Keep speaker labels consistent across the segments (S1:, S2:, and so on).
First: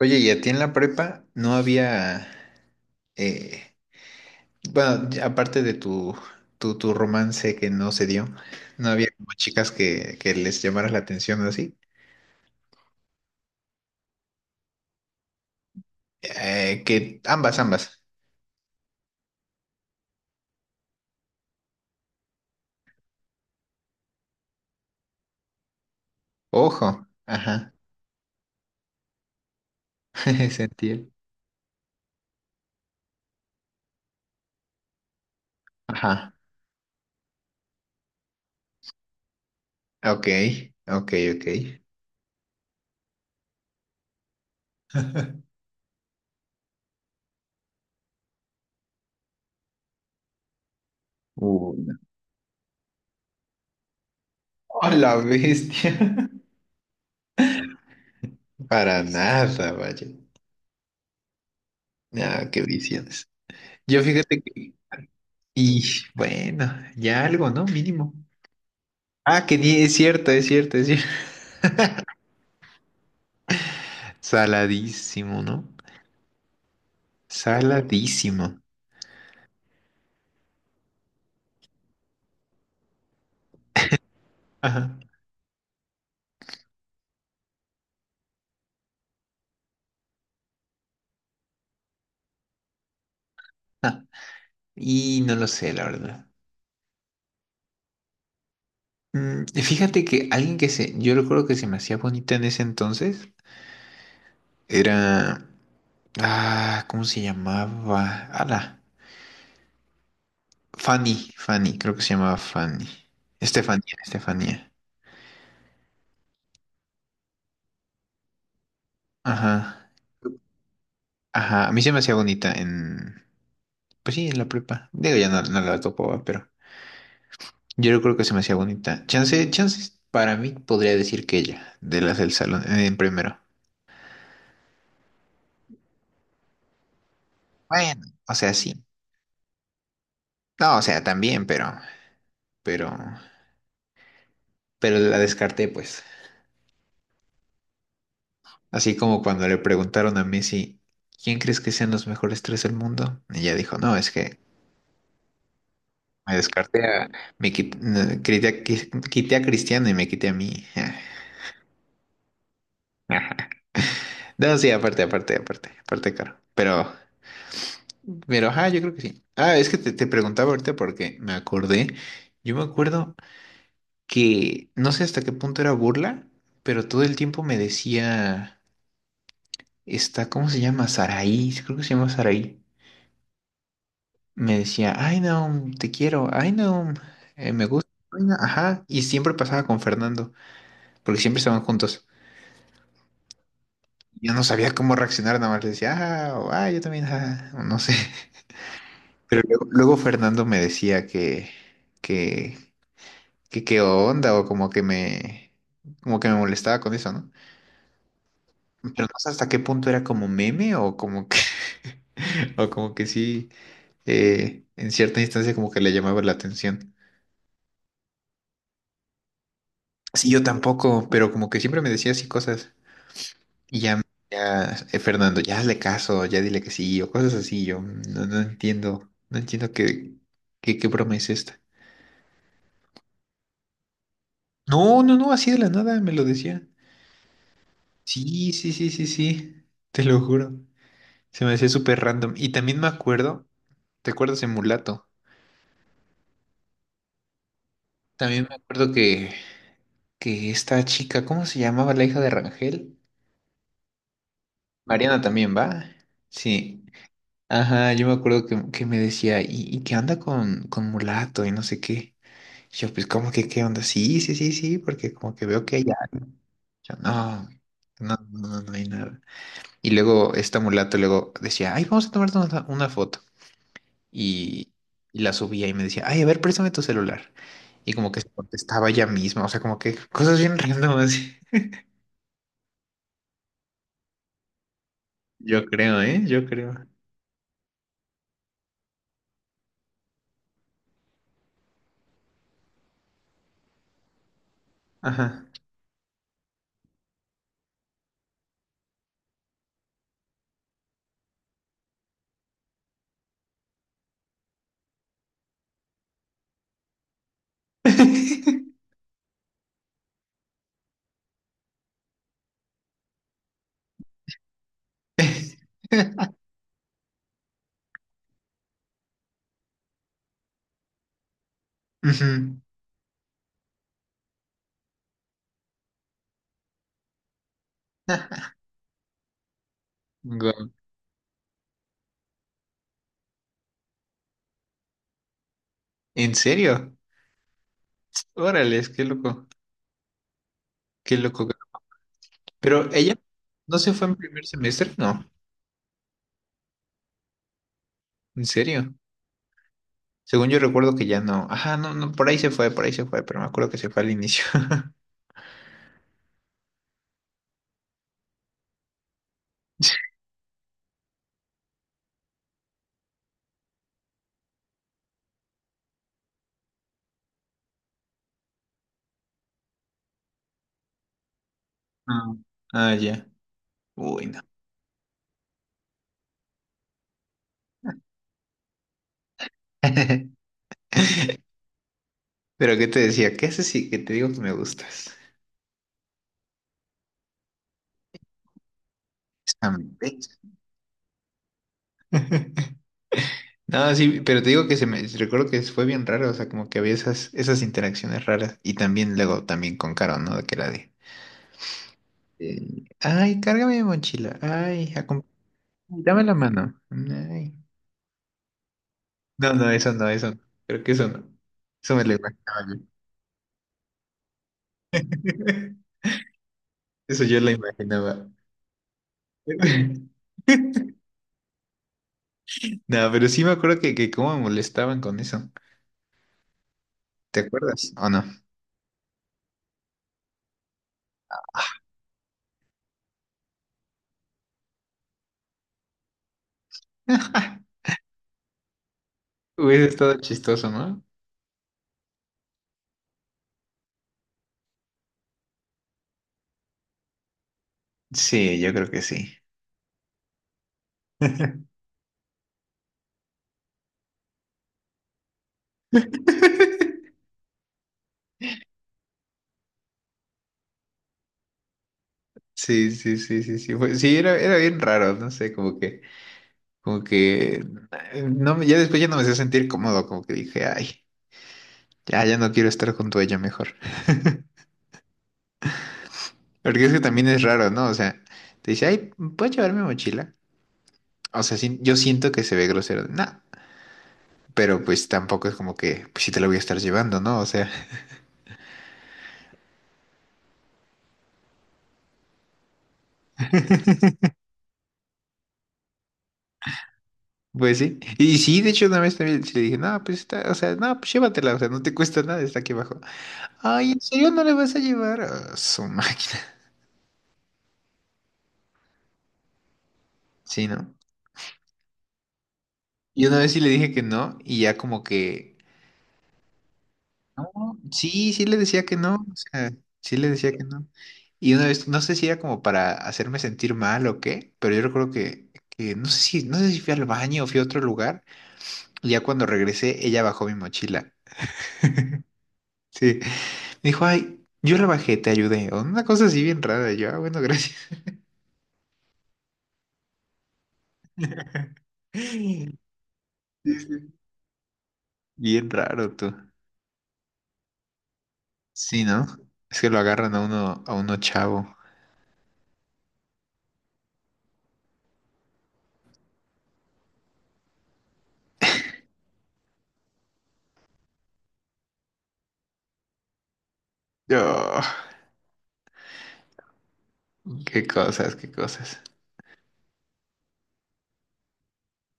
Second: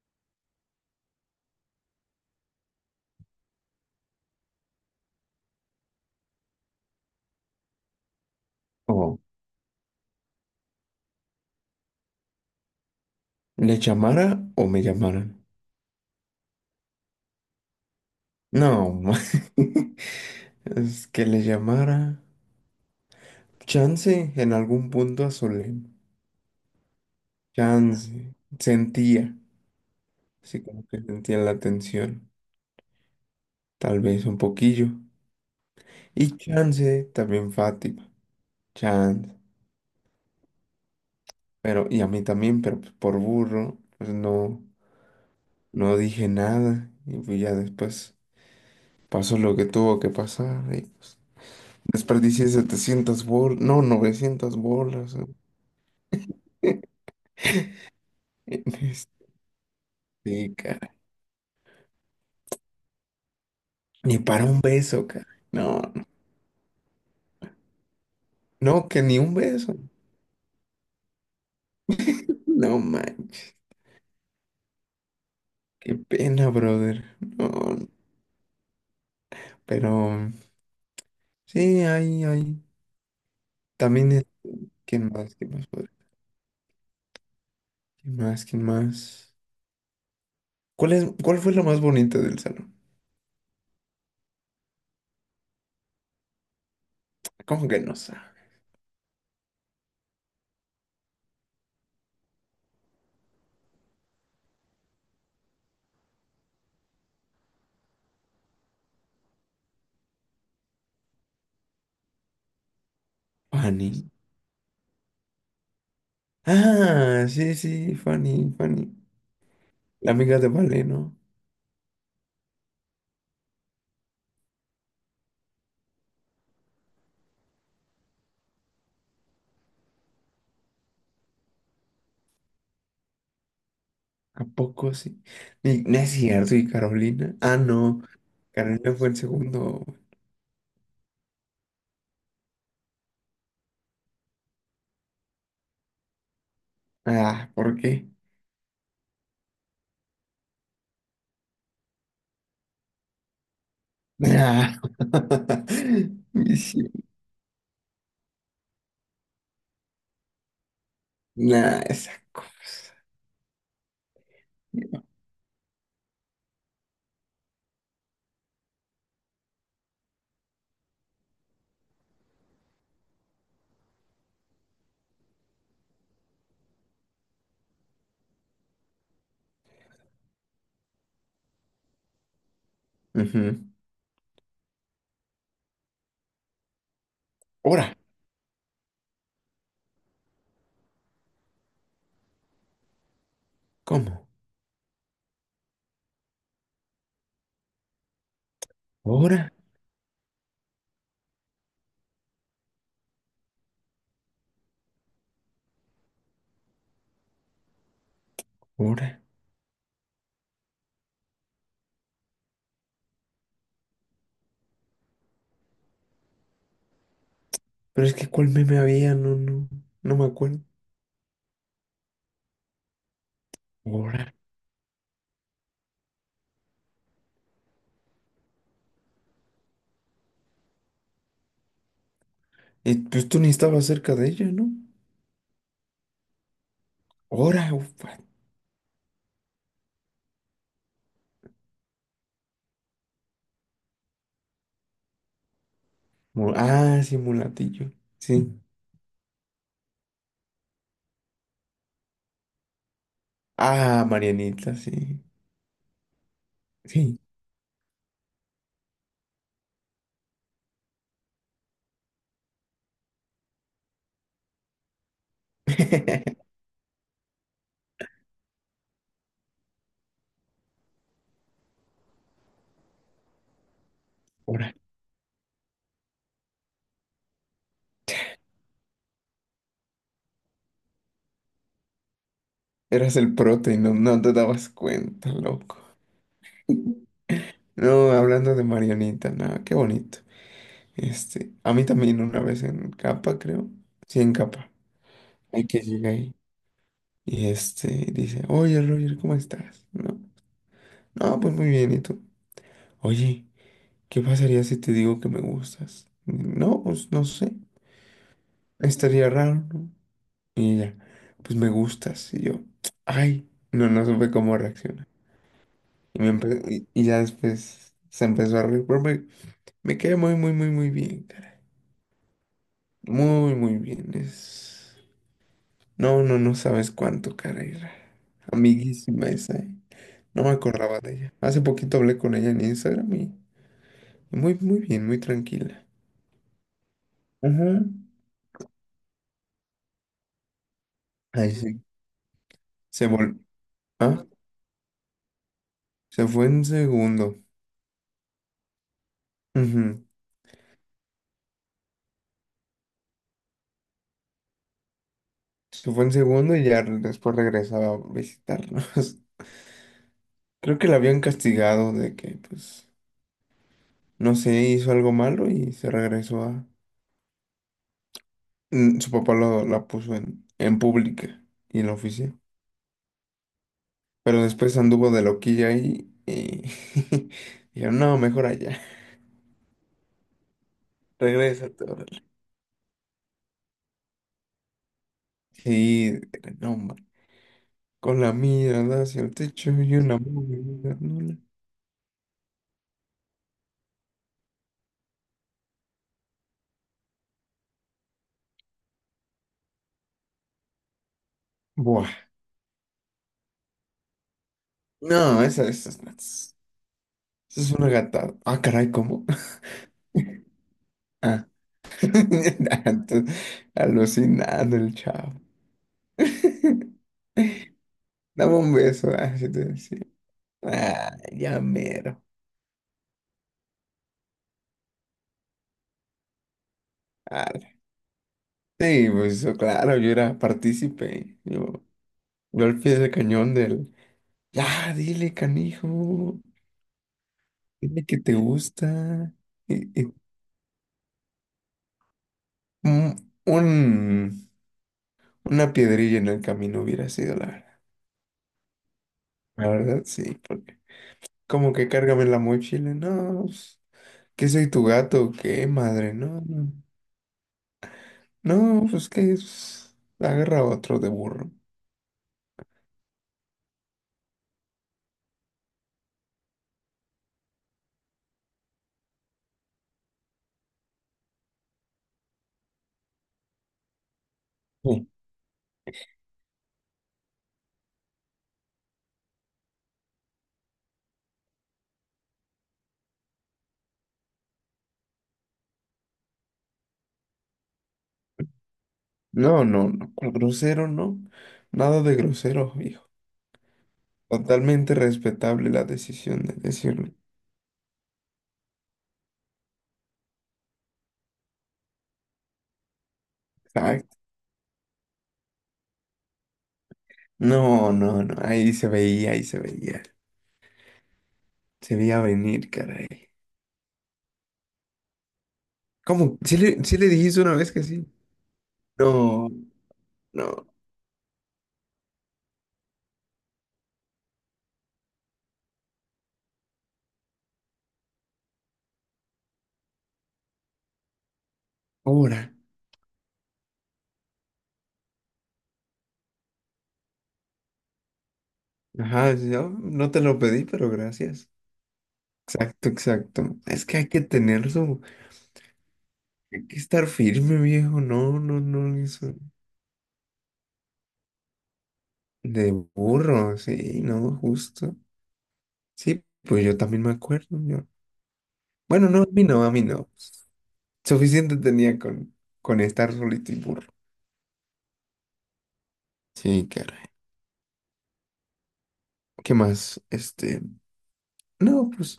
S1: Oye, ¿y a ti en la prepa no había, eh, bueno, ya aparte de tu romance que no se dio, no había
S2: O
S1: como chicas que les llamaras la atención o así?
S2: le llamara o me llamaran.
S1: Que ambas, ambas.
S2: No, es que le llamara. Chance en algún punto a Solem.
S1: Ojo, ajá.
S2: Chance. Sentía. Así como que
S1: Sentí.
S2: sentía la tensión. Tal vez un poquillo.
S1: Ajá,
S2: Y chance también Fátima. Chance.
S1: ok, ok, ok.
S2: Pero, y a mí también, pero pues por burro, pues no, no dije nada. Y pues ya después pasó lo que tuvo que pasar. Y pues
S1: No.
S2: desperdicié 700 bolas. No, 900
S1: ¡Oh, la
S2: bolas.
S1: bestia! Para nada, vaya.
S2: Sí, cara.
S1: Ah, qué visiones. Yo,
S2: Ni
S1: fíjate
S2: para un
S1: que,
S2: beso, cara. No,
S1: y
S2: no,
S1: bueno, ya algo, ¿no? Mínimo.
S2: no, que ni un
S1: Ah,
S2: beso.
S1: es cierto, es cierto, es cierto.
S2: No manches.
S1: Saladísimo, ¿no?
S2: Qué pena, brother. No, no.
S1: Saladísimo.
S2: Pero sí, hay, hay. También es.
S1: Ajá.
S2: ¿Quién más? ¿Quién más, brother? ¿Quién más? ¿Quién más? ¿Cuál fue lo más bonito del salón?
S1: Ah, y no lo sé, la verdad.
S2: ¿Cómo que no sabe?
S1: Fíjate que alguien yo recuerdo que se me hacía bonita en ese entonces, era, ¿cómo se llamaba? Ala, Fanny, Fanny, creo que se llamaba Fanny. Estefanía,
S2: Fanny.
S1: Estefanía.
S2: Ah, sí, sí, Fanny, Fanny.
S1: Ajá,
S2: La amiga de Vale, ¿no?
S1: ajá, a mí se me hacía bonita en, pues sí, en la prepa. Digo, ya no, no la topo, ¿va? Pero. Yo no creo que se me hacía bonita. Chance, chances, para mí podría decir que ella, de las del salón, en primero.
S2: ¿A poco sí? No es cierto, ¿y Carolina? Ah, no.
S1: Bueno, o sea, sí.
S2: Carolina fue el segundo.
S1: No, o sea, también, pero, pero, pero la descarté, pues.
S2: Ah, ¿por qué?
S1: Así como cuando le preguntaron a Messi, ¿quién crees que sean los mejores tres del mundo? Y ella dijo, no, es que
S2: Ah,
S1: me descarté
S2: sí.
S1: a, me quit- no, quité a Cristiano y me quité a mí.
S2: Nah, esa cosa.
S1: No, sí, aparte, aparte, aparte, aparte, claro. Pero, ajá, yo creo que sí. Ah, es que te preguntaba ahorita porque me acordé. Yo me acuerdo que no sé hasta qué punto era burla, pero todo el tiempo me decía, está, ¿cómo se llama? Saraí, creo que se llama Saraí.
S2: Ujú.
S1: Me decía, ay, no, te quiero, ay, no, me gusta.
S2: Ora,
S1: Ay, Naum". Ajá, y siempre pasaba con Fernando, porque siempre estaban juntos.
S2: ¿cómo?
S1: Yo no sabía cómo reaccionar, nada más le decía, ah, o, "Ah, yo también, ah", o no sé. Pero
S2: Ora,
S1: luego Fernando me decía que, que qué onda o como que me molestaba con eso, ¿no? Pero no
S2: ora.
S1: sé hasta qué punto era como meme o como que o como que sí, en cierta instancia como que le llamaba la atención.
S2: Pero es que ¿cuál meme había? No, no, no me
S1: Sí, yo
S2: acuerdo.
S1: tampoco, pero como que siempre me decía así cosas y ya
S2: Ora.
S1: ya, Fernando, ya hazle caso, ya dile que sí o cosas así, yo no, no entiendo, no entiendo qué broma es esta.
S2: Pues tú ni estabas cerca de ella, ¿no?
S1: No, no, no, así de la nada me lo decía.
S2: Ora, ufa.
S1: Sí, sí, sí, sí, sí, te lo juro. Se me hacía súper random. Y también me acuerdo, ¿te acuerdas de Mulato?
S2: Ah, sí, mulatillo. Sí.
S1: También me acuerdo que esta chica, ¿cómo se llamaba la hija de Rangel?
S2: Ah, Marianita,
S1: Mariana
S2: sí.
S1: también, ¿va? Sí.
S2: Sí.
S1: Ajá, yo me acuerdo que me decía, ¿y qué onda con Mulato? Y no sé qué. Y yo, pues, ¿cómo que qué onda? Sí, sí, sí, sí, porque como que veo que hay algo. Yo, no, no, no, no, no hay nada. Y luego esta Mulato luego decía, ay, vamos a tomar una foto. y,
S2: Ora.
S1: y la subía y me decía, ay, a ver, préstame tu celular. Y como que se contestaba ella misma, o sea, como que cosas bien random así.
S2: Eras el prota y no te dabas cuenta,
S1: Yo
S2: loco.
S1: creo, ¿eh? Yo creo.
S2: No, hablando de Marianita, nada. Qué bonito. Este, a mí también una vez en Capa, creo. Sí, en Capa.
S1: Ajá.
S2: Hay que llega ahí. Y este dice, oye Roger, ¿cómo estás? No, no, pues muy bien, ¿y tú? Oye, ¿qué pasaría si te digo que me gustas? No, pues no sé. Estaría raro, ¿no? Y ella, pues me gustas. Y yo, ay, no, no supe cómo reaccionar. Y ya después se empezó a reír, pero me quedé muy, muy, muy, muy bien, caray.
S1: Ujú.
S2: Muy, muy bien. Es. No, no, no sabes cuánto, caray. Amiguísima esa, ¿eh? No me
S1: Guau.
S2: acordaba de ella. Hace poquito hablé con ella en Instagram y muy, muy bien, muy tranquila.
S1: ¿En serio?
S2: Ajá.
S1: Órale, qué loco, qué loco.
S2: Ay, sí.
S1: Pero
S2: Se
S1: ella
S2: vol...
S1: no se fue en
S2: Ah,
S1: primer semestre, no,
S2: se fue en segundo.
S1: en serio.
S2: Ujú.
S1: Según yo recuerdo que ya no. Ajá, no, no, por ahí se fue, por ahí se fue, pero me acuerdo que se fue al inicio.
S2: Se fue en segundo y ya después regresaba a visitarnos. Creo que la habían castigado de que, pues, no sé, hizo algo malo y se regresó a... Su papá la puso en pública y en la
S1: Ah,
S2: oficina.
S1: ah, ya. Uy, no.
S2: Pero después anduvo de loquilla ahí y dijeron, no, mejor allá, regrésate, órale.
S1: Pero ¿qué te decía? ¿Qué haces si que te digo que me gustas?
S2: Sí, no, hombre. Con la mirada hacia el techo y
S1: Am-
S2: una movida nula.
S1: No, sí, pero te digo que se me recuerdo que fue bien raro, o sea, como que había esas interacciones raras. Y también luego también con Caro, ¿no? De que la de,
S2: Buah.
S1: ay, cárgame mi mochila, ay,
S2: No, esa,
S1: dame la mano. Ay.
S2: esa es una gatada. Ah, caray, ¿cómo?
S1: No, no, eso no, eso no. Creo que eso no.
S2: Ah,
S1: Eso me lo imaginaba yo.
S2: entonces, alucinando el chavo.
S1: Eso yo lo imaginaba.
S2: Dame un beso, así te decía. Ah, ya mero.
S1: No, pero sí me acuerdo que cómo me molestaban con eso. ¿Te
S2: Ah,
S1: acuerdas o no?
S2: sí, pues claro, yo era partícipe. Yo al pie del cañón ya, dile, canijo, dile que te gusta.
S1: Hubiese
S2: Y
S1: estado chistoso, ¿no?
S2: un, un- una piedrilla en el camino hubiera sido la verdad.
S1: Sí, yo creo que sí.
S2: La verdad, sí, porque como que cárgame la mochila, no, pues, ¿qué soy tu gato? O ¿qué madre? No, no, no, pues que es, agarra otro de burro.
S1: Sí, sí, sí, sí, sí. Sí, era bien raro, no sé, como que, no, ya después ya no me hacía sentir cómodo, como que dije, ay, ya, ya no quiero estar junto a ella mejor.
S2: Sí.
S1: Porque es que también es raro, ¿no? O sea, te dice, ay, ¿puedo llevar mi mochila? O sea, sí, yo siento que se ve grosero, no, pero pues tampoco es como que, pues sí te la voy a estar llevando, ¿no? O sea.
S2: No, no, no, ¿cuál grosero? No, nada de grosero, hijo. Totalmente respetable la decisión de decirle.
S1: Pues sí. Y sí, de hecho, una vez también sí le dije, no, pues está, o sea, no, pues llévatela, o sea, no te cuesta nada, está aquí abajo. Ay, ¿en serio no la vas a llevar? Ah, su máquina.
S2: No, no, no, ahí se veía, ahí se veía.
S1: Sí, ¿no?
S2: Se veía venir, caray.
S1: Y una vez sí le dije que no, y ya como que,
S2: ¿Cómo? ¿Sí le dijiste una vez
S1: no,
S2: que sí?
S1: sí, sí le decía que no, o
S2: No,
S1: sea, sí le decía que
S2: no,
S1: no. Y una vez, no sé si era como para hacerme sentir mal o qué, pero yo recuerdo que no sé si fui al baño o fui a otro lugar, y ya cuando regresé, ella bajó mi mochila.
S2: ahora.
S1: Sí. Me dijo, ay, yo rebajé, te ayudé. O una cosa así bien rara. Y yo, bueno, gracias.
S2: Ajá, sí, yo no te lo pedí, pero gracias.
S1: Sí,
S2: Exacto, exacto. Es que hay
S1: sí.
S2: que tener su...
S1: Bien raro tú.
S2: Hay que estar firme, viejo. No, no, no,
S1: Sí, ¿no?
S2: eso.
S1: Es que lo agarran a uno, chavo.
S2: De burro, sí, no, justo. Sí, pues yo también me acuerdo, yo. Bueno, no, a mí no, a mí no. Suficiente tenía con estar solito y burro.
S1: Yo,
S2: Sí, caray.
S1: qué cosas, qué cosas.
S2: ¿Qué más? Este, no, pues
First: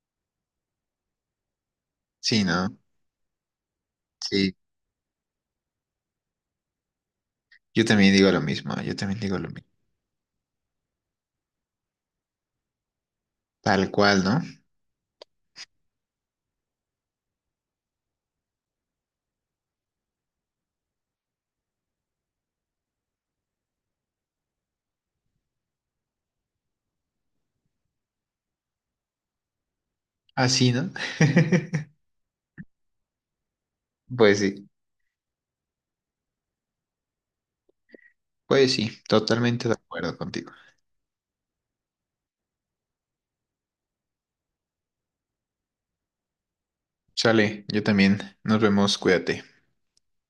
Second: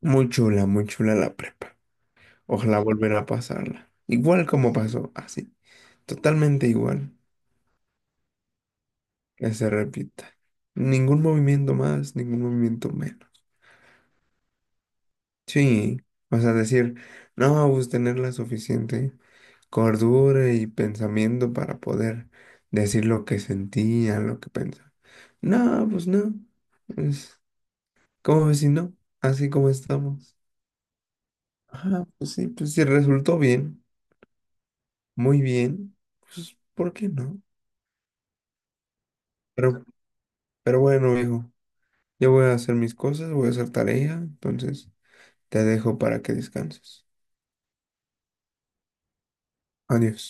S2: muy chula la prepa.
S1: Sí, ¿no?
S2: Ojalá volver a pasarla. Igual
S1: Sí.
S2: como pasó, así. Totalmente igual.
S1: Yo también digo lo mismo, yo también digo lo
S2: Que
S1: mismo.
S2: se repita. Ningún movimiento más, ningún movimiento menos.
S1: Tal cual, ¿no?
S2: Sí, o sea, decir, no, pues tener la suficiente cordura y pensamiento para poder decir lo que sentía, lo que pensaba. No, pues no. Es como si no, así como estamos.
S1: Así, ¿no?
S2: Ajá, pues sí, resultó bien,
S1: Pues sí,
S2: muy bien, pues ¿por qué no?
S1: pues sí, totalmente de
S2: Pero,
S1: acuerdo contigo.
S2: pero bueno, hijo, yo voy a hacer mis cosas, voy a hacer tarea, entonces te dejo para que descanses.
S1: Sale, yo también. Nos vemos, cuídate.
S2: Adiós.